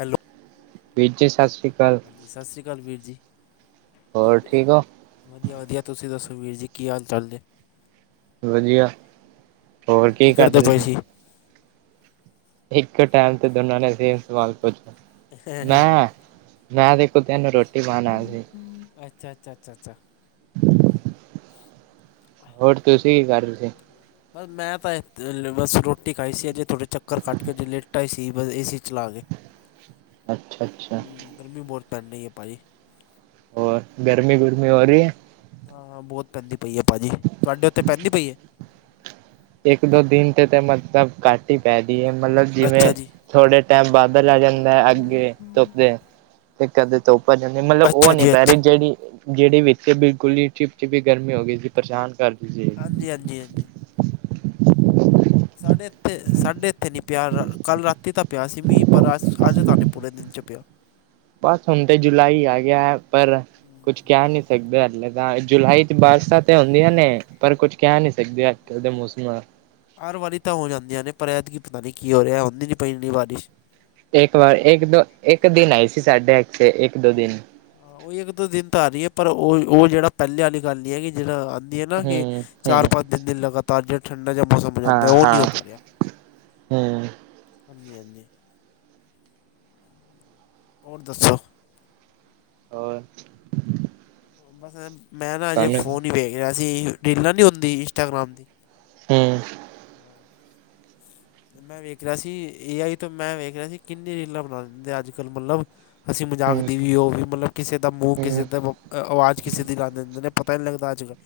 Hello ਵੀਰ ਜੀ ਸਤਿ ਸ਼੍ਰੀ ਅਕਾਲ ਹਾਂਜੀ ਸਤਿ ਸ਼੍ਰੀ ਅਕਾਲ ਵੀਰ ਜੀ ਹੋਰ ਠੀਕ ਉ ਵਧੀਆ ਵਧੀਆ ਤੁਸੀਂ ਦੱਸੋ ਵੀਰ ਜੀ ਕੀ ਹਾਲ ਚਾਲ ਜ ਵਧੀਆ ਹੋਰ ਕੀ ਕਰਦੇ ਤੁਸੀਂ ਇੱਕ ਟਾਈਮ ਤੇ ਦੋਨਾਂ ਨੇ ਸੇਮ ਸਵਾਲ ਪੁੱਛਣਾ ਮੈਂ ਆ ਦੇਖੋ ਤਿੰਨ ਰੋਟੀ ਪਾਉਣ ਆਇਆ ਸੀ ਅੱਛਾ ਅੱਛਾ ਅੱਛਾ ਅੱਛਾ [inaudible] ਹੋਰ ਤੁਸੀਂ ਕੀ ਕਰ ਰਹੇ ਸੀ ਬਸ ਮੈਂ ਤਾਂ ਬਸ ਰੋਟੀ ਖਾਈ ਸੀ ਅਜੇ ਥੋੜ੍ਹੇ ਚੱਕਰ ਕੱਟ ਕੇ ਅਜੇ ਲੇਟਾਂ ਹੀ ਸੀ ਬਸ ਏ ਸੀ ਚਲਾ ਕੇ [inaudible] ਅੱਛਾ ਅੱਛਾ ਹੂੰ ਗਰਮੀ ਬਹੁਤ ਪੈਣੀ ਹੈ ਭਾਈ ਹੋਰ ਗਰਮੀ ਗਰਮੀ ਹੋ ਰਹੀ ਹਾਂ ਬਹੁਤ ਪੈਂਦੀ ਪਈ ਹੈ ਭਾਅ ਜੀ ਤੁਹਾਡੇ ਉੱਥੇ ਪੈਂਦੀ ਪਈ ਹੈ ਇੱਕ ਦੋ ਦਿਨ ਤੇ ਤੇ ਮਤਲਬ ਕੱਟ ਹੀ ਪੈਦੀ ਹੈ ਮਤਲਬ ਜਿਵੇਂ ਅੱਛਾ ਜੀ ਥੋੜੇ ਟਾਈਮ ਬਾਦਲ ਆ ਜਾਂਦਾ ਹੈ ਅੱਗੇ ਧੁੱਪ ਦੇ ਤੇ ਕਦੇ ਧੁੱਪ ਆ ਜਾਂਦੀ ਹੈ ਮਤਲਬ ਉਹ ਅੱਛਾ ਨੀ ਜੀ ਪੈ ਰਹੀ ਅੱਛਾ ਜਿਹੜੀ ਜਿਹੜੀ ਵਿੱਚ ਬਿਲਕੁਲ ਹੀ ਚਿਪ ਚਪੀ ਗਰਮੀ ਹੋ ਗਈ ਸੀ ਬਰਸਾਤ ਕਰਕੇ ਹਾਂਜੀ ਹਾਂਜੀ ਹਾਂਜੀ ਸਾਡੇ ਇੱਥੇ ਸਾਡੇ ਇੱਥੇ ਨਹੀਂ ਪਿਆ ਕੱਲ ਰਾਤੀ ਤਾਂ ਪਿਆ ਸੀ ਮ ਪਰ ਅ ਅੱਜ ਤਾਂ ਨਹੀਂ ਪੂਰੇ ਦਿਨ 'ਚ ਪਿਆ ਬਸ ਹੁਣ ਤੇ ਜੁਲਾਈ ਹੀ ਆ ਗਿਆ ਹੈ ਪਰ ਕੁਛ ਕਹਿ ਨਹੀਂ ਸਕਦੇ ਹਲੇ ਜੁਲਾਈ ਚ ਬਾਰਿਸ਼ਾਂ ਤੇ ਹੁੰਦੀਆਂ ਨੇ ਪਰ ਕੁੱਝ ਕਹਿ ਨਹੀਂ ਸਕਦੇ ਅੱਜ ਕੱਲ੍ਹ ਦੇ ਮੌਸਮ ਹਰ ਵਾਰੀ ਤਾਂ ਹੋ ਜਾਂਦੀਆਂ ਨੇ ਪਰ ਇਤਕੀ ਪਤਾ ਨਹੀਂ ਕੀ ਹੋ ਰਿਹਾ ਹੁੰਦੀ ਨਹੀਂ ਪਈ ਨਹੀਂ ਬਾਰਿਸ਼ ਇੱਕ ਵਾਰ ਇੱਕ ਦੋ ਇੱਕ ਦਿਨ ਆਈ ਸੀ ਸਾਢੇ ਇਥੇ ਇੱਕ ਦੋ ਦਿਨ ਹਾਂ, ਉਹ ਇੱਕ ਦੋ ਦਿਨ ਤਾਂ ਆਰੀ ਹੈ ਪਰ ਉਹ ਉਹ ਜਿਹੜਾ ਪਹਿਲੇ ਵਾਲੀ ਗੱਲ ਨਹੀਂ ਹੈ ਕਿ ਜਹੜਾ ਹੈ ਨਾ ਕਿ ਹੂੰ ਚਾਰ ਹੂੰ ਪੰਜ ਦਿਨ ਦਿਨ ਲਗਾਤਾਰ ਜਿੜਾ ਠੰਡਾ ਜ ਮੌਸਮ ਹਾਂ ਲਗਦਾ ਉਹ ਨਹੀਂ ਹਾਂ ਹੋ ਪਾ ਰਿਹਾ ਹੂੰ ਹਾਂਜੀ ਹਾਂਜੀ ਹੋਰ ਦੱਸੋ ਹੋਰ ਬਸ ਮੈਂ ਨਾ ਅਜੇ ਤੁਹਾਨੂੰ ਫੋਨ ਹੀ ਵੇਖ ਰਿਹਾ ਸੀ ਰੀਲਾਂ ਨਹੀਂ ਹੁੰਦੀ ਇੰਸਟਾਗ੍ਰਾਮ ਦੀ। ਹੂੰ। [unintelligible] ਮੈਂ ਵੇਖ ਰਿਹਾਂ ਸੀ ਏ ਆਈ ਤੇ ਮ ਵੇਖ ਰਿਹਾਂ ਸੀ ਕਿੰਨੀ ਰੀਲਾਂ ਬਣਾਉਦੇ ਅੱਜ ਕੱਲ ਮਤਲਬ ਅਸੀਂ ਮਜ਼ਾਕ ਹੂੰ ਦੀ ਵੀ ਉਹ ਵੀ ਮਤਲਬ ਕਿਸੇ ਦਾ ਮੂੰਹ ਹੂੰ ਕਿਸੇ ਦਾ ਬ ਆਵਾਜ਼ ਕਿਸੇ ਦਿਨ ਆਉਂ ਦਿੰਦੇ ਨਹੀਂ ਪਤਾ ਹੀ ਨਹੀਂ ਲੱਗਦਾ ਅਜ ਕੱਲ੍ਹ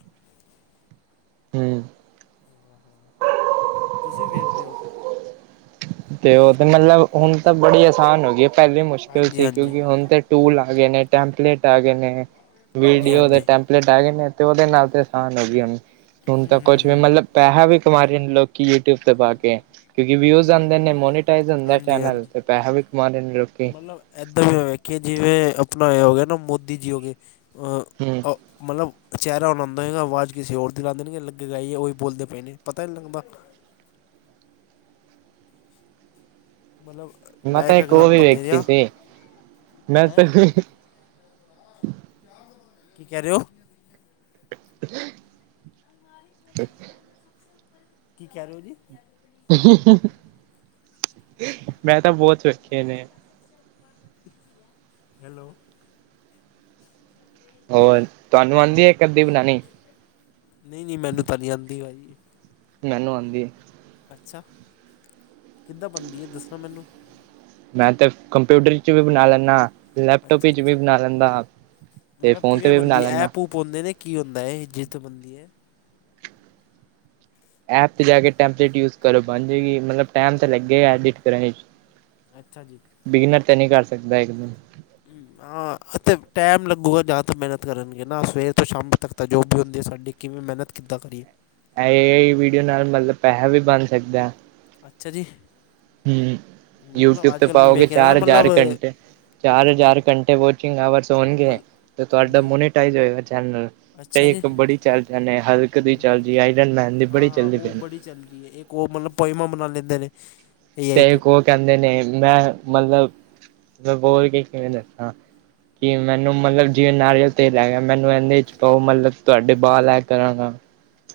ਹਮ ਤੁਸੀਂ ਵੇਖਦੇ ਹੋ ਤੇ ਉਹ ਤੇ ਮਤਲਬ ਹੁਣ ਤਾਂ ਬੜੀ ਆਸਾਨ ਹੋ ਗਈ ਪਹਿਲੀ ਮੁਸ਼ਕਿਲ ਹਾਂਜੀ ਸੀ ਹਾਂਜੀ ਕਿਉਂਕਿ ਹੁਣ ਤੇ ਟੂਲ ਆ ਗਏ ਨੇ ਟੈਂਪਲੇਟ ਆ ਗਏ ਨੇ ਹਾਂਜੀ ਵੀਡੀਓ ਦੇ ਹਾਂਜੀ ਟੈਂਪ ਪਲੇਟ ਆ ਗਏ ਨੇ ਤੇ ਉਹਦੇ ਨਾਲ ਤੇ ਆਸਾਨ ਹੋ ਗਈ ਹ ਹੁਣ ਹੂੰ ਤਾਂ ਹੂੰ ਕੁਛ ਵੀ ਹੂੰ ਮਤਲਬ ਪੈਸਾ ਵੀ ਕਮਾ ਰਹੇ ਨੇ ਲੋਕੀ ਯੂਟਿਊਬ ਤੇ ਪਾ ਕੇ ਕਿਉਂਕਿ ਵਿਊਜ਼ ਮੋਨੀਟਾਈਜ਼ ਹੁੰਦਾ ਹਾਂਜੀ ਚੈਨਲ ਹਾਂਜੀ ਤੇ ਪੈਹੈ ਵੀ ਕਮਾ ਲੈਂਦੇ ਲੋਕੀ। ਮਤਲਬ ਇੱਦਾਂ ਵੀ ਮੈਂ ਵੇਖਿਆ ਕੀ ਜਿਵੇਂ ਆਪਣਾ ਇਹ ਹੋ ਗਿਆ ਨਾ ਮੋਦੀ ਜੀ ਹੋ ਗਏ। ਹੂੰ। ਮਤਲਬ ਚਿਹਰਾ ਉਨਉਂਦਾਏਗਾ ਆਵਾਜ਼ ਕਿਸੇ ਹੋਰ ਦੀ ਲਾ ਦੇਣਗੇ ਲੱਗੇ ਉਹ ਵੀ ਬੋਲਦੇ ਪਏ ਨਹੀਂ ਪਤਾ ਹੀ ਨਹੀਂ ਲੱਗਦਾ। ਮਤਲਬ, ਮੈਂ ਤਾਂ ਇੱਕ ਉਹ ਵੀ ਇਗਜਾਮਪਲ ਦੇ ਰਿਹਾ, ਵੇਖੀ ਸੀ ਮੈਂ ਹੂੰ। ਕੀ ਕਹਿ ਰਹੇ ਹੋ? [inaudible] ਕੀ ਕਹਿ ਰਹੇ ਹੋ ਜੀ? ਮੈਂ ਤਾਂ ਬਹੁਤ ਸੌਖੇ ਨੇ। ਹੈਲੋ। ਹੋਰ ਤੁਹਾਨੂੰ ਆਉਂਦੀ ਹੈ ਇੱਕ ਅੱਧੀ ਬਣਾਉਣੀ। ਨਹੀਂ, ਨਹੀਂ, ਮੈਨੂੰ ਤਾਂ ਨਹੀਂ ਆਉਂਦੀ ਭਾਜੀ। ਮੈਨੂੰ ਆਉਂਦੀ ਹੈ। ਅੱਛਾ, ਕਿੱਦਾਂ ਬਣਦੀ ਹੈ ਦੱਸਣਾ ਮੈਨੂੰ? ਮੈਂ ਤੇ ਕੰਪਿਊਟਰ ਚ ਵੀ ਬਣਾ ਲੈਂਦਾ। ਲੈਪਟੋਪ ਅੱਛਾ ਵਿੱਚ ਵੀ ਅੱਛਾ ਬਣਾ ਲੈਂਦਾ, ਤੇ ਫੋਨ ਤੇ ਵੀ ਬਣਾ ਲੈਂਦਾ ਹਾਂ। ਪਾਉਂਦੇ ਨੇ ਕੀ ਹੁੰਦਾ ਇਹ ਜਿੱਤ ਬਣਦੀ ਹੈ। ਐਪ ਤੇ ਜਾ ਕੇ ਟੈਂਪਲੇਟ ਯੂਜ ਕਰੋ ਬਣ ਜੇਗੀ ਮਤਲਬ ਟਾਈਮ ਤਾਂ ਲੱਗੇ ਐਡਿਟ ਕਰਨ ਚ। ਅੱਛਾ ਜੀ। ਬਿਗਿਨਰ ਤਾਂ ਨਹੀਂ ਕਰ ਸਕਦਾ ਇਹ। ਹੂੰ, ਹਾਂ। ਹਾਂ ਅਤੇ ਟਾਈਮ ਲੱਗੂਗਾ ਜਾਂ ਤੋਂ ਮਿਹਨਤ ਕਰਨਗੇ ਨਾ ਸਵੇਰ ਤੋਂ ਸ਼ਾਮ ਤੱਕ ਤਾਂ ਜੋ ਵੀ ਹੁੰਦੀ ਹੈ ਸਾਡੀ। ਕਿਵੇਂ ਮਿਹਨਤ ਕਿਦਾਂ ਕਰੀਏ। ਇਹ ਵੀਡੀਓ ਨਾਲ ਮਤਲਬ ਪੈਸਾ ਵੀ ਬਣ ਸਕਦਾ ਹੈ। ਅੱਛਾ ਜੀ। ਹੂੰ, ਯੂਟਿਊਬ ਮਤਲਬ ਅੱਜ ਤੇ ਕੱਲ੍ਹ ਮੈਂ ਪਾਓਗੇ ਵੇਖਿਆ ਨਾ ਚਾਰ ਮਤਲਬ ਹਜ਼ਾਰ ਘੰਟੇ। ਚਾਰ ਮਲ ਹਜ਼ਾਰ ਘੰਟੇ ਵੋਚਿੰਗ ਆਵਰ ਹਾਂ ਹੋਣਗੇ ਮਲ ਤੁਹਾਡਾ ਹਾਂਜੀ ਮੋਨੀਟਾਈਜ ਹੋਏਗਾ ਚੈਲਨ ਅੱਛਾ ਕਈ ਜੀ ਇੱਕ ਬੜੀ ਚੱਲ ਜਾਂ ਨੇ ਹਲਕ ਦੀ ਚੱਲਦੀ ਆਈਰਨ ਮੈਨ ਦੀ ਹਾਂ ਬੜੀ ਹਾਂ ਚੱਲਦੀ ਉਹ ਪਏ ਨੇ। ਬੜੀ ਚੱਲ ਰਹੀ ਹੈ ਇੱਕ ਉਹ ਮਤਲਬ ਪੌਈਮਾ ਬਨਾ ਲੈਂਦੇ ਨੇ। ਏ ਤੇ ਆਈ ਤੋਂ ਉਹ ਕਹਿੰਦੇ ਨੇ ਮੈਂ ਮਤਲਬ, ਮੈਂ ਬੋਲ ਕੇ ਕਿਵੇਂ ਦੱਸਾਂ। ਕਿ ਮੈਨੂੰ ਮਤਲਬ ਜਿਵੇਂ ਨਾਰੀਅਲ ਤੇਲ ਹੈੈ ਗਿਆ ਮੈਨੂੰ ਇਹਦੇ ਚ ਪਾਹੋ ਮਤਲਬ ਤੁਹਾਡੇ ਬਾਹਾਲ ਲੈ ਕਰਾਂਗਾ।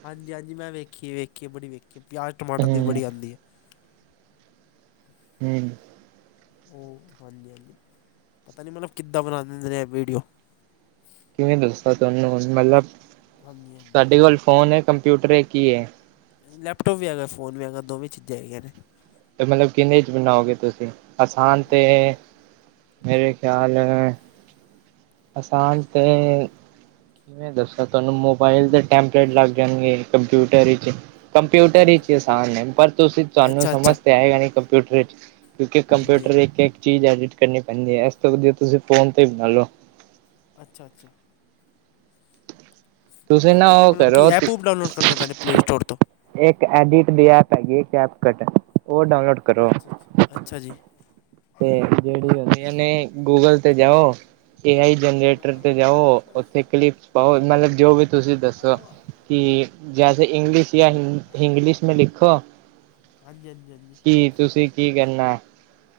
ਹਾਂਜੀ ਹਾਂਜੀ, ਮੈਂ ਵੇਖੀਏ ਵੇਖੀਏ ਬੜੀ ਵੇਖੀਏ ਪਿਆਜ਼ ਟਮਾਟਰ ਦੀ ਹੂੰ ਬੜੀ ਆਉਂਦੀ ਹੈ। ਹੂੰ। ਓਹ ਹਾਂਜੀ ਹਾਂਜੀ, ਪਤਾ ਨੀ ਮਤਲਬ ਕਿੱਦਾਂ ਬਣਾ ਦਿੰਦੇ ਨੇ ਐ ਵੀਡੀਓ। ਕਿਵੇਂ ਦੱਸਾਂ ਤੁਹਾਨੂੰ ਹੁਣ ਮਤਲਬ ਹਾਂਜੀ ਹਾਂਜੀ ਤੁਹਾਡੇ ਕੋਲ ਫ਼ੋਨ ਏ, ਕੰਪਿਊਟਰ ਏ ਕੀ ਏ? ਲੈਪਟੋਪ ਵੀ ਹੈਗਾ ਫੋਨ ਵੀ ਹੈਗਾ ਦੋਵੇਂ ਚੀਜ਼ਾਂ ਹੈਗੀਆਂ ਨੇ। ਤੇ ਮਤਲਬ ਕਿੰਨੇ ਚ ਬਣਾਓਗੇ ਤੁਸੀ ਆਸਾਨ ਤੇ ਮੇਰੇ ਖਿਆਲ ਅਸਾਨ ਤੇ ਮੈਂ ਦੱਸਾਂ ਤੁਹਾਨੂੰ ਮੋਬਾਇਲ ਦੇ ਟੈਂਪਲੇਟ ਲੱਗ ਜਾਣਗੇ ਕੰਪਿਊਟਰ ਇਚ। ਅੱਛਾ ਕੰਪਿਊਟਰ ਅੱਛਾ ਇਚ ਈ ਅਸਾਨ ਨੇ ਪਰ ਤੁਸੀ ਤੁਹਾਨੂੰ ਅੱਛਾ ਅੱਛਾ ਅੱਛਾ ਸਮਝ ਤੇ ਆਏਗਾ ਨੀ ਕੰਪਿਊਟਰ ਇਚ। ਕਿਉਂਕਿ ਹਾਂਜੀ ਕੰਪਿਊਟਰ ਇੱਕ ਇੱਕ ਚੀਜ਼ ਐਡਿਟ ਕਰਨੀ ਪੈਂਦੀ ਐ, ਇਸ ਤੋਂ ਵਧੀਆ ਤੁਸੀਂ ਫੋਨ ਤੇ ਹੀ ਬਣਾ ਲਉ। ਅੱਛਾ-ਅੱਛਾ। ਤੁਸੀਂ ਨਾ ਫ਼ੋਨ ਤੇ ਉਹ ਮਤਲਬ ਕੀ ਕਰੋ ਐਪ ਉਪ ਡਾਊਨਲੋਡ ਕਰਨੇ ਪੈਣੇ ਪਲੇ ਸਟੋਰ ਤੋਂ। ਇੱਕ ਐਡਿਟ ਦੀ ਐਪ ਹੈਗੀ ਕੈਪਕਟ ਉਹ ਡਾਊਨਲੋਡ ਕਰੋ ਅੱਛ-ਅੱਛ, ਅੱਛਾ ਜੀ। ਤੇ ਜਿਹੜੀ ਹੋਂਦੀਆਂ ਨੇ ਗੂਗਲ ਤੇ ਜਾਓ ਏ ਆਈ ਜਨਰੇਟਰ ਤੇ ਜਾਓ ਓਥੇ ਕਲਿਪਸ ਪਾਓ ਮਤਲਬ ਜੋ ਵੀ ਤੁਸੀ ਦੱਸੋ ਕਿ ਜੈਸੇ ਇੰਗਲਿਸ਼ ਯਾਂ ਹਿਂ ਹਿਂਗਲਿਸ਼ ਮੇਂ ਲਿਖੋ। ਹਾਂਜੀ-ਹਾਂਜੀ-ਹਾਂਜੀ। ਕੀ ਤੁਸੀ ਕੀ ਕਰਨਾ?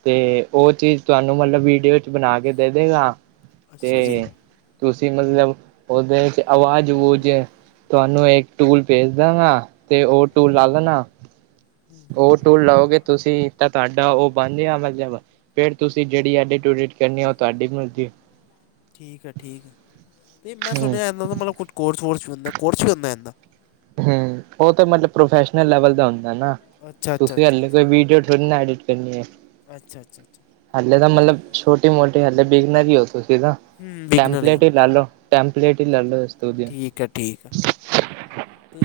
ਤੇ ਓ ਚੀਜ਼ ਤੁਹਾਨੂੰ ਮਤਲਬ ਵੀਡੀਓ ਚ ਬਣਾ ਕੇ ਦੇ ਦੇਗਾ। ਅੱਛਾ ਜੀ ਤੇ ਤੁਸੀ ਮਤਲਬ ਓਦੇ ਚ ਆਵਾਜ਼ ਵੂਜ ਤੁਹਾਨੂੰ ਇੱਕ ਟੂਲ ਭੇਜ ਦਾਂਗਾ ਤੇ ਓ ਟੂਲ ਲਾ ਲੈਣਾ। ਓ ਟੂਲ ਲਓਗੇ ਤੁਸੀ। ਤਾਂ ਤੁਹਾਡਾ ਓ ਬਨ ਯਾ ਮਤਲਬ ਫੇਰ ਤੁਸੀ ਜੇਹੜੀ ਐਡਿਟ ਉਡਿਟ ਕਰਨੀ ਐ ਓ ਤੁਹਾਡੀ ਮਰਜ਼ੀ। ਠੀਕ ਹੈ ਠੀਕ ਹੈ। ਤੇ ਮੈਂ ਹੂੰ ਸੁਣਿਆ ਇਹਨਾਂ ਦਾ ਮਤਲਬ ਕੁਟ ਕੋਰਸ ਵੋਰਸ ਵੀ ਹੁੰਦਾ। ਕੋਰਸ ਵੀ ਹੁੰਦਾ ਐਂਦਾ? ਹੂੰ। ਓ ਤਾਂ ਮਤਲਬ ਪ੍ਰੋਫੈਸ਼ਨਲ ਲੈਵਲ ਦਾ ਹੁੰਦਾ ਐ ਨਾ। ਅੱਛਾ ਅੱਛਾ ਤੁਸੀ ਅੱਛਾ ਹਲੇ ਅੱਛਾ ਕੋਈ ਵੀਡੀਓ ਥੋੜੀ ਨਾ ਐਡਿਟ ਕਰਨੀ ਐ। ਅੱਛਾ ਅੱਛਾ ਅੱਛਾ। ਹਲੇ ਤਾਂ ਮਤਲਬ ਛੋਟੀ ਮੋਟੀ ਹਲੇ ਬਿਗਨਰ ਹੀ ਹੋ ਤੁਸੀ ਨਾ। ਹੂੰ ਬਿਗਨਰ ਟੈਂਪਲੇਟ ਆ ਹੀ ਲਾ ਲੋ। ਟੈਂਪਲਲੇਟ ਇ ਲਾ ਲੋ ਇਸ ਤੋਂ ਵਧੀਆ। ਠੀਕ ਹੈ ਠੀਕ ਆ।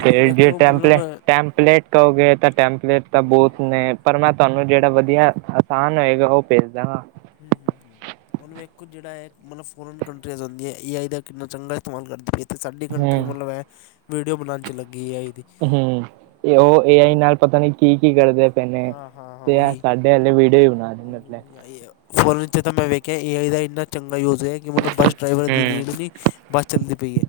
ਤੇ ਜੇ ਟੈਂਪਲੇ ਟੈਂਮਪਲੇਟ ਕਹੋਗੇ ਤਾਂ ਟੈਂਪਲੇਟ ਤਾਂ ਬੋਤ ਨੇ ਪਰ ਮੈਂ ਤੁਹਾਨੂੰ ਜੇੜਾ ਵਧੀਆ ਅਸਾਨ ਹੋਏਗਾ ਓ ਭੇਜ ਦਾਂਗਾ। ਹੁਂ ਹੁਂ ਹੁਂ। ਔਨੂੰ ਇੱਕ ਕੁ ਜੇਹੜਾ ਹੈ ਮਤਲਬ ਫੋਰਨ ਕੰਟਰੀਆਸ ਹੋਂਦੀਆਂ ਏ ਆਈ ਦਾ ਕਿੰਨਾ ਚੰਗਾ ਇਸਤੇਮਾਲ ਕਰਦੀ ਪੀ ਏ। ਤੇ ਸਾਡੀ ਕੰਟਰੀ ਹੂੰ ਮਤਲਬ ਹੈ ਵੀਡੀਓ ਬਣਾਣ ਚ ਲੱਗੀ ਐ ਏ ਆਈ ਦੀ। ਹੁਂ। ਏ ਹੈ ਨਾ ਓ ਏ ਆਈ ਨਾਲ ਪਤਾ ਨੀ ਕੀ ਕੀ ਕਰਦੇ ਪਏ ਨ ਹਾਂ ਹਾਂ ਹਾਂ ਤੇ ਆ ਉਹੀ ਸਾਡ ਡੇ ਵਾਲੇ ਵੀਡੀਓ ਈ ਹਾਂਜੀ। ਫੋਨ ਵਿਚ ਤਾਂ ਮੈਂ ਵੇਖਿਆ ਏ ਆਈ ਦਾ ਇੰਨਾ ਚੰਗਾ ਯੂਜ ਹੈ ਕਿ ਮਤਲਬ ਬ ਡਰਾਈਵਰ ਦੀ ਹੂੰ, ਨੀਡ ਨਈ ਬੱਸ ਚੱਲਦੀ ਪਈ ਏ।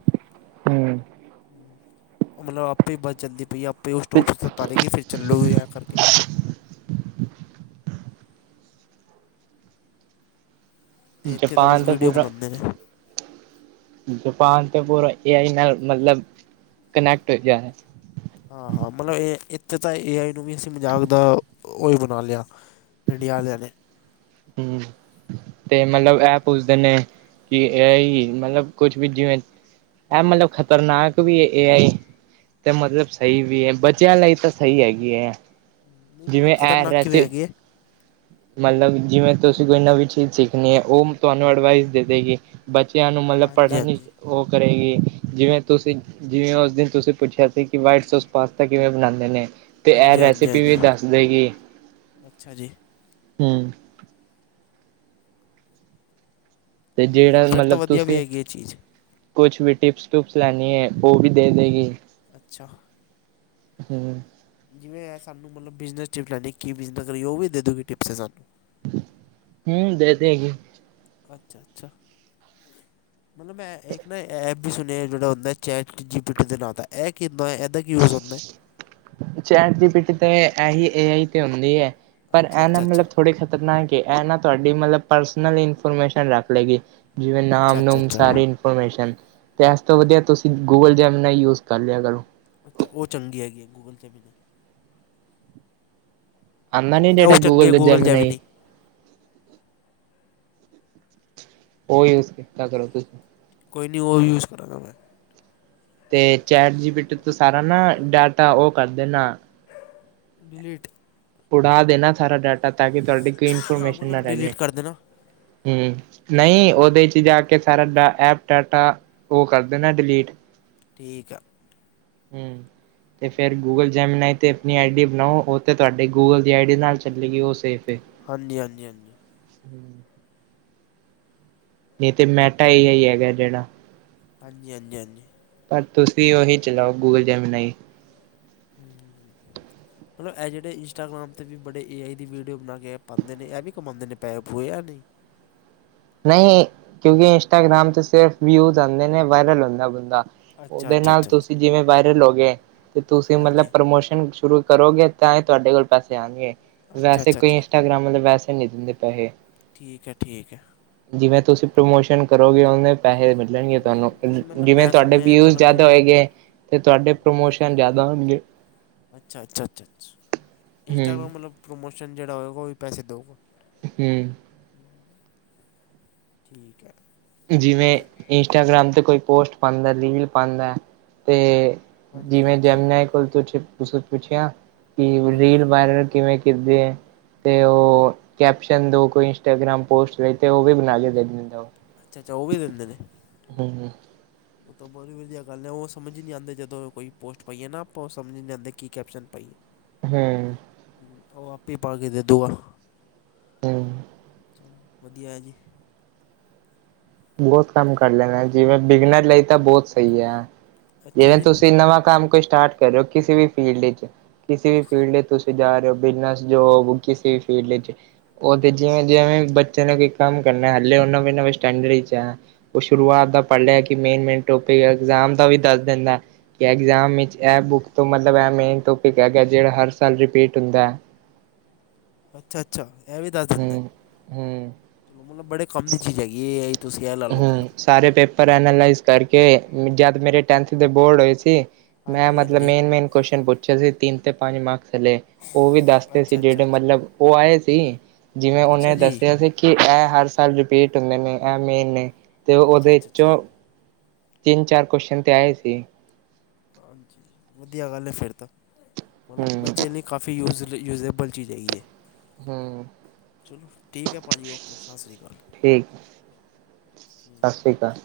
ਓ ਮਤਲਬ ਆਪੇ ਈ ਬੱਸ ਚਲਦੀ ਪਈ ਐ ਆਪੇ ਹੀ ਔ ਤੇ ਸਟੋਪਸ ਤਾਰੇਗੀ ਫੇਰ ਚੱਲੂਗੀ ਐ ਕਰਕੇ। ਤੇ ਏਥੇ ਤਾਂ ਬਸ ਜਪਾਨ ਤੇ ਵੀਡੀਓ ਪੂਰਾ ਬਣਾਂਦੇ ਨੇ। ਜਪਾਨ ਤੇ ਪੂਰਾ ਏ ਆਈ ਨਾਲ ਮਤਲਬ ਕਨੈਕਟ ਜਾ ਹੈ। ਹਾਂ ਹਾਂ ਮਤਲਬ ਏਹ ਇੱਥੇ ਤਾਂ ਏ ਆਈ ਨੂੰ ਵੀ ਅਸੀ ਮਜ਼ਾਕ ਦਾ ਓ ਈ ਬਣਾ ਲਿਆ ਇੰਡੀਆ ਵਾਲਿਆਂ ਨੇ। ਹੁਂ। ਤੇ ਮਲਬ ਐ ਪੁੱਛਦੇ ਨੇ ਕਿ ਏ ਆਈ ਮਲਬ ਕੁਛ ਵੀ ਜਿਵੇਂ ਐਹ ਮਤਲਬ ਖ਼ਤਰਨਾਕ ਵੀ ਐ ਏ ਆਈ। ਤੇ ਮਤਲਬ ਸਹੀ ਵੀ ਹੈ। ਬਚਿਆਂ ਲਈ ਤਾਂ ਸਹੀ ਹੈਗੀ ਹੈ। ਨਹੀਂ ਮਤਲਬ ਜਿਵੇਂ ਇਹ ਖ਼ਤਰਨਾਕ ਕਿਵੇਂ ਰੈਸੀ ਹੈਗੀ ਹੈ। ਮਤਲਬ ਜਿਵੇਂ ਤੁਸੀਂ ਕੋਈ ਨਵੀਂ ਚੀਜ਼ ਸਿੱਖਣੀ ਹੈ ਉਹ ਤੁਹਾਨੂੰ ਅਡਵਾਈਸ ਦੇ ਦੇਗੀ ਬੱਚਿਆਂ ਨੂੰ ਮਤਲਬ ਹਾਂਜੀ ਪੜ੍ਹਨ ਦੀ ਹਾਂਜੀ ਉਹ ਕਰੇਗੀ ਜਿਵੇਂ ਤੁਸੀਂ ਜਿਵੇਂ ਉਸ ਦਿਨ ਤੁਸੀਂ ਪੁੱਛਿਆ ਸੀ ਕਿ ਵਾਈਟ ਸੋਸ ਪਾਸਤਾ ਕਿਵੇਂ ਬਣਾਂਦੇ ਨੇ ਅਤੇ ਇਹ ਹਾਂਜੀ ਹਾਂਜੀ ਰੈਸਪੀ ਹਾਂਜੀ ਵੀ ਦੱਸ ਦੇਗੀ ਅੱਛਾ ਜੀ ਹੂੰ ਤੇ ਨਹੀਂ ਹਾਂ ਜਿਹੜਾ ਫਿਰ ਤਾਂ ਮਤਲਬ ਵਧੀਆ ਵੀ ਤੁਸੀਂ ਹੈਗੀ ਇਹ ਚੀਜ਼ ਕੁਛ ਵੀ ਟਿਪਸ ਟੁਪਸ ਲੈਣੀ ਹੈ। ਉਹ ਵੀ ਦੇ ਦੇਗੀ ਅੱਛਾ। ਹਮ ਜਿਵੇਂ ਇਹ ਸਾਨੂੰ ਮਤਲਬ ਬਿਜਨਸ ਟਿਪਸ ਲਣੀ ਕਿ ਬਿਜ਼ਨਸ ਕਰੀਏ ਉਹ ਵੀ ਦੇ ਦੂਗੀ ਟਿਪਸ ਹੈ ਸਾਨੂੰ ਹੁਂ। ਦੇਖਦੇ ਹੈਗੇ। ਅੱਛਾ ਅੱਛਾ। ਮਤਲਬ ਮੈਂ ਏਕ ਨਾ ਐਪ ਵੀ ਸੁਣਿਆ ਜਿਹੜਾੁ ਹੁੰਦਾ ਚੈਟ ਜੀ ਪੀਟੀ ਦੇ ਨਾਂ ਦਾ ਐ ਕੀ ਹੁੰਦਾ? ਇਹਦਾ ਕੀ ਯੂਜ ਹੁੰਦਾ ਐ। ਚੈਟ ਜੀ ਪੀ ਟੀ ਤੇ ਐਹੀ ਏ ਆਈ ਤੇ ਹੁੰਦੀ ਐ ਪਰ ਅੱਛਾ ਐ ਨਾ ਅੱਛਾ ਅੱਛਾ ਮਤਲਬ ਥੋੜ੍ਹੀ ਨਾ ਕਿ ਐ ਨਾ ਤੁਹਾਡੀ ਮਤਲਬ ਪਰਸਨਲ ਇਨਫੋਰਮੇਸ਼ਨ ਰੱਖ ਲੇਗੀ। ਜਿਵੇਂ ਅੱਛਾ ਨਾਮ ਅੱਛਾ ਨੂਮ ਅੱਛਾ ਸਾਰੀ ਪੋਮੇਰਮ [unintelligible] ਤੇ ਇਸ ਤੋਂ ਵਧੀਆ ਤੁਸੀਂ ਗੂਗਲ ਜੈਮ ਨਾਲ ਯੂਜ ਕਰ ਲਿਆ ਕਰੋ ਅੱਛਾ ਉਹ ਚੰਗੀ ਹੈਗੀ ਹੈ। ਗੂਗਲ 'ਤੇ ਵੀ ਨਹੀਂ ਆਉਂਦਾ ਨੀ ਮੈਂ ਕਿਹਾ ਉਹ ਜਿਹੜਾ ਚੰਗੀ ਆ ਦਾ ਗੂਗਲ ਜਾਵੇ ਜੈਮਨਾਈ ਨਹੀਂ [unintelligible] ਉਹ ਯੂਜ ਕੀਤਾ ਕਰੋ ਤੁਸੀਂ [unintelligible] ਕੋਈ ਨਹੀਂ ਉਹ ਯੂਜ਼ ਕਰਾਂਗਾ ਮੈਂ ਤੇ ਚੈਟਜੀਪੀਟੀ ਤੋਂ ਸਾਰਾ ਨਾ ਡਾਟਾ ਉਹ ਕਰ ਦੇਣਾ ਡਿਲੀਟ ਉੜ੍ਹਾ ਦੇਣਾ ਸਾਰਾ ਡਾਟਾ ਤਾਂ ਕਿ ਤੁਹਾਡੀ ਕੋਈ ਹਾਂ ਇਨਫੋਰਮੇਸ਼ਨ ਨਾ ਮਤਲਬ ਰਹਿ ਜਾਏ। ਡਿਲੀਟ ਕਰ ਦੇਣਾ ਹਮ, ਨਹੀਂ ਉਹਦੇ ਚ ਜਾ ਕੇ ਸਾਰਾ ਐਪ ਡਾਟਾ ਉਹ ਕਰਦੇਣਾ ਡਿਲੀਟ ਠੀਕ ਆ ਹਮ ਤੇ ਫਿਰ ਗੂਗਲ ਜੈਮਨਾਈਤੇ ਆਪਣੀ ਆਈ ਡੀ ਬਣਾਓ ਉਹ ਤਾਂ ਤੁਹਾਡੇ ਗੂਗਲ ਦੀ ਆਈ ਡੀ ਨਾਲ ਚੱਲੇਗੀ ਉਹ ਸੇਫ ਏ ਹਾਂਜੀ -ਹਾਂਜੀ- ਹਾਂਜੀ। ਹਮ ਨਹੀਂ ਤੇ ਮੈਂਟ ਆਈ ਹੈਗਾ ਜਿਹੜਾ ਹਾਂਜੀ- ਹਾਂਜੀ- ਹਾਂਜੀ। ਪਰ ਤੁਸੀਂ ਉਹੀ ਚਲਾਓ ਗੂਗਲ ਜੈਮਨਾਈ। ਹਮ -ਹਮ -ਹਮ। ਮਤਲਬ ਇਹ ਜਿਹੜੇ ਇੰਸਟਾਗ੍ਰਾਮ 'ਤੇ ਵੀ ਬੜੇ ਏ ਆਈ ਦੀ ਵੀਡੀਓ ਬਣਾ ਕੇ ਪਾਉਂਦੇ ਨੇ ਇਹ ਵੀ ਕਮਾਉਂਦੇ ਨੇ ਪੈਸ ਪੂਏਆ ਨਹੀਂ ਨਹੀਂ ਕਿਉਂਕਿ ਇੰਸਟਾਗ੍ਰਾਮ ਤੇ ਸਿਰਫ ਵਿਊਜ਼ ਆਉਂਦੇ ਨੇ ਵਾਇਰਲ ਹੁੰਦਾ ਬੰਦਾ ਅੱਛਾ ਉਹਦੇ ਅੱਛਾ ਨਾਲ ਅੱਛਾ ਅੱਛਾ ਤੁਸੀਂ ਜਿਵੇਂ ਵਾਇਰਲ ਹੋ ਗਏ ਤੇ ਤੁਸੀਂ ਮਤਲਬ ਹਾਂਜੀ ਪ੍ਰਮੋਸ਼ਨ ਸ਼ੁਰੂ ਕਰੋਗੇ ਤਾਂਏ ਤੁਹਾਡੇ ਕੋਲ ਪੈਸੇ ਆਉਣਗੇ‌‌। ਅੱਛਾ ਵੈਸੇ ਅੱਛਾ ਕੋਈ ਅੱਛਾ ਇੰਸਟਾਗ੍ਰਾਮ ਮਤਲਬ ਵੈਸੇ ਨਹੀਂ ਦਿੰਦੇ ਪੈਸੇ ਠੀਕ ਹੈ, ਠੀਕ ਹੈ ਜਿਵੇਂ ਤੁਸੀਂ ਪ੍ਰਮੋਸ਼ਨ ਕਰੋਗੇ ਉਹਨੇ ਪੈਸੇ ਮਿਲਣ ਮਿਲਣਗੇ ਹਮ, ਤੁਹਾਨੂੰ ਨਹੀਂ ਮਤਲਬ ਜਿਵੇਂ ਮੈਂ ਤੁਹਾਡੇ ਸੁਣਿਆ ਹੈ ਵਿਊਜ਼ ਮਤਲਬ ਜਿਆਦਾ ਜਿਵੇਂ ਹੋਏਗੇ। ਤੇ ਤੁਹਾਡੇ ਪ੍ਰਮੋਸ਼ਨ ਜ਼ਿਆਦਾ ਹੋਣਗੇ ਅੱਛਾ- ਅੱਛਾ, ਅੱਛਾ -ਅੱਛਾ ਹਮ ਇੰਸਟਾਗ੍ਰਾਮ ਮਤਲਬ ਪ੍ਰਮੋਸ਼ਨ ਜਿਹੜਾ ਹੋਵੇਗਾ ਉਹ ਵੀ ਪੈਸੇ ਦੇਊਗਾ। ਹਮ ਠੀਕ ਹੈ ਜਿਵੇਂ ਤੇ ਇੰਸਟਾਗ੍ਰਾਮ ਤੇ ਕੋਈ ਪੋਸਟ ਪਾਉਂਦਾ, ਰੀਲ ਪਾਉਂਦਾ ਤੇ ਹਾਂਜੀ ਜਿਵੇੈਂ ਹਾਂਜੀ ਜੈਮਨਾਈ ਕੋਲ ਕੁਛ ਪੁੱਛਿਆ। ਕਿਵੇ ਹਾਂਜੀ ਰੀਲ ਵਾਇਰਲ ਕਿਵੇਂ ਕਰਦੇ ਹੈ। ਤੇ ਉਹ ਕੈਪਸ਼ਨ ਦੋ ਕੋਈ ਇੰਸਟਾਗ੍ਰਾਮ ਪੋਸਟ ਲਈ ਤੇ ਉਹ ਵੀ ਬਣਾ ਕੇ ਦੇ ਦਿੰਦਾ ਉਹ ਅੱਛਾ-ਅੱਛਾ, ਉਹ ਵੀ ਦਿੰਦੇ ਨੇ। ਹਮ- ਹਮ। ਉਹ ਤਾਂ ਬਹੁਤ ਵਧੀਆ ਗੱਲ ਹੈ ਉਹ ਸਮਝ ਨਹੀਂ ਆਉਂਦੇ ਜਦੋਂ ਕੋਈ ਪੋਸਟ ਪਈਏ ਨਾ ਆਪਾਂ ਉਹ ਸਮਝ ਨਹੀਂ ਆਉਂਦੇ ਕੀ ਕੈਪਸ਼ਨ ਪਾਈਏ ਹਮ। ਉਹ ਆਪੇ ਪਾ ਕੇਤੇ ਦੂਆ। ਹਮ। ਵਧੀਆ ਹੈ ਜੀ। ਬਹੁਤ ਕੰਮ ਕਰ ਲੈਂਣਾ ਜਿਵੇਂ ਬਿਗਨਰ ਲਈ ਤਾਂ ਬਹੁਤ ਸਹੀ ਹੈ ਅੱਛਾ ਜਿਵੇਂ ਜੀ ਤੁਸੀਂ ਨਵਾਂ ਕੰਮ ਕੋਈ ਸਟਾਰਟ ਕਰਿਓ ਕਿਸੇ ਵੀ ਫੀਲਡ ਵਿੱਚ, ਕਿਸੇ ਵੀ ਅੱਛਾ ਫੀਲਡ ਤੁਸੀਂ ਜਾ ਰਹੇ ਹੋ ਬਿਜਨਸ ਜੋਬ ਕਿਸੇ ਵੀ ਫੀਲਡ ਵਿੱਚ ਉਹ ਤੇ ਜਿਵੇਂ- ਜਿਵੇਂ ਬੱਚੇ ਨੂੰ ਕੋਈ ਕੰਮ ਕਰਨਾ ਹਲੇ ਉਹ ਨਵੇਂ ਨਵੇਂ ਸਟੈਂਡਰਡ ਉਹ ਸ਼ੁਰੂਆਤ ਦਾ ਪੜ੍ਹ ਲਿਆ ਕਿ ਮੇਨ- ਮੇਨ ਟੋਪਿਕ ਇਗਜ਼ਾਮ ਦਾ ਵੀ ਦੱਸ ਦਿੰਦਾ ਏ ਕਿ ਐਗਜ਼ਾਮ ਵਿਚ ਇਹ ਬੁੱਕ ਤੋਂ ਮਤਲਬ ਇਹ ਮੇਨ ਟੋਪਿਕ ਹੈਗਾ ਜਿਹੜਾ ਹਰ ਸਾਲ ਰਿਪੀਟ ਹੁੰਦਾ ਹੈ ਅੱਛਾ -ਅੱਛਾ ਇਹ ਵੀ ਦੱਸ ਦਿੰਦਾ ਏ, ਹਮ ਹਮ ਚਲੋ ਮਤਲਬ ਬੜੇ ਕਮ ਦੀ ਚੀ ਜਾ ਹੈਗੀ ਤੁਸੀਂ ਇਹ ਲਾ ਲਓ ਮਤਲਬ ਹੂੰ ਸਾਰੇ ਪੇਪਰ ਐਨਾਲਜ਼ ਕਰਕੇ ਜਦ ਮੇਰੇ ਟੈਂਥ ਦੇ ਬੋਰਡ ਹੋਏ ਸੀ ਮੈਂ ਹਾਂਜੀ ਮਤਲਬ ਹਾਂਜੀ ਮੇਨ- ਮੇਨ ਕੁਸ਼ਚਨ ਪੁੱਛੇ ਸੀ ਤਿੰਨ ਤੇ ਪੰਜ ਮਾਰਕਸਲੇੇ ਉਹ ਵੀ ਦੱਸਦੇ ਸੀ। ਅੱਛਾ ਅੱਛਾ ਜਿਹੜੇ ਅੱਛਾ ਮਤਲਬ ਉਹ ਆਏ ਸੀ। ਜਿਵੇਂ ਉਹਨੇ ਅੱਛਾ ਜੀ ਦੱਸਿਆ ਸੀ। ਕਿ ਇਹ ਹਰ ਸਾਲ ਰਿਪੀਟ ਹੁੰਦੇ ਨੇ। ਇਹ ਮੇਨ ਨੇ ਤੇ ਉਹ ਅੱਛਾ ਉਹਦੇ ਅੱਛਾ ਅੱਛਾ ਵਿੱਚੋਂ। ਅੱਛਾ। ਤਿੰਨ ਚਾਰ ਕੁਸ਼ਚਨ ਤੇ ਆਏ ਸੀ। ਹਾਂਜੀ ਵਧੀਆ ਗੱਲ ਹੈ ਫਿਰ ਤਾਂ। ਮਤਲਬ ਬੱਚੇ ਲਈ ਕਾਫੀ ਯੂਜ ਯੂਜਲ ਜਾਗੀ ਹੈ। ਹੂੰ-ਹੂੰ ਚਲੋ ਠੀਕ ਹੈ ਭਾਅ ਜੀ ਓਕੇ ਸਤਿ ਸ਼੍ਰੀ ਅਕਾਲ। ਠੀਕ ਸਤਿ ਸ਼੍ਰੀ ਅਕਾਲ।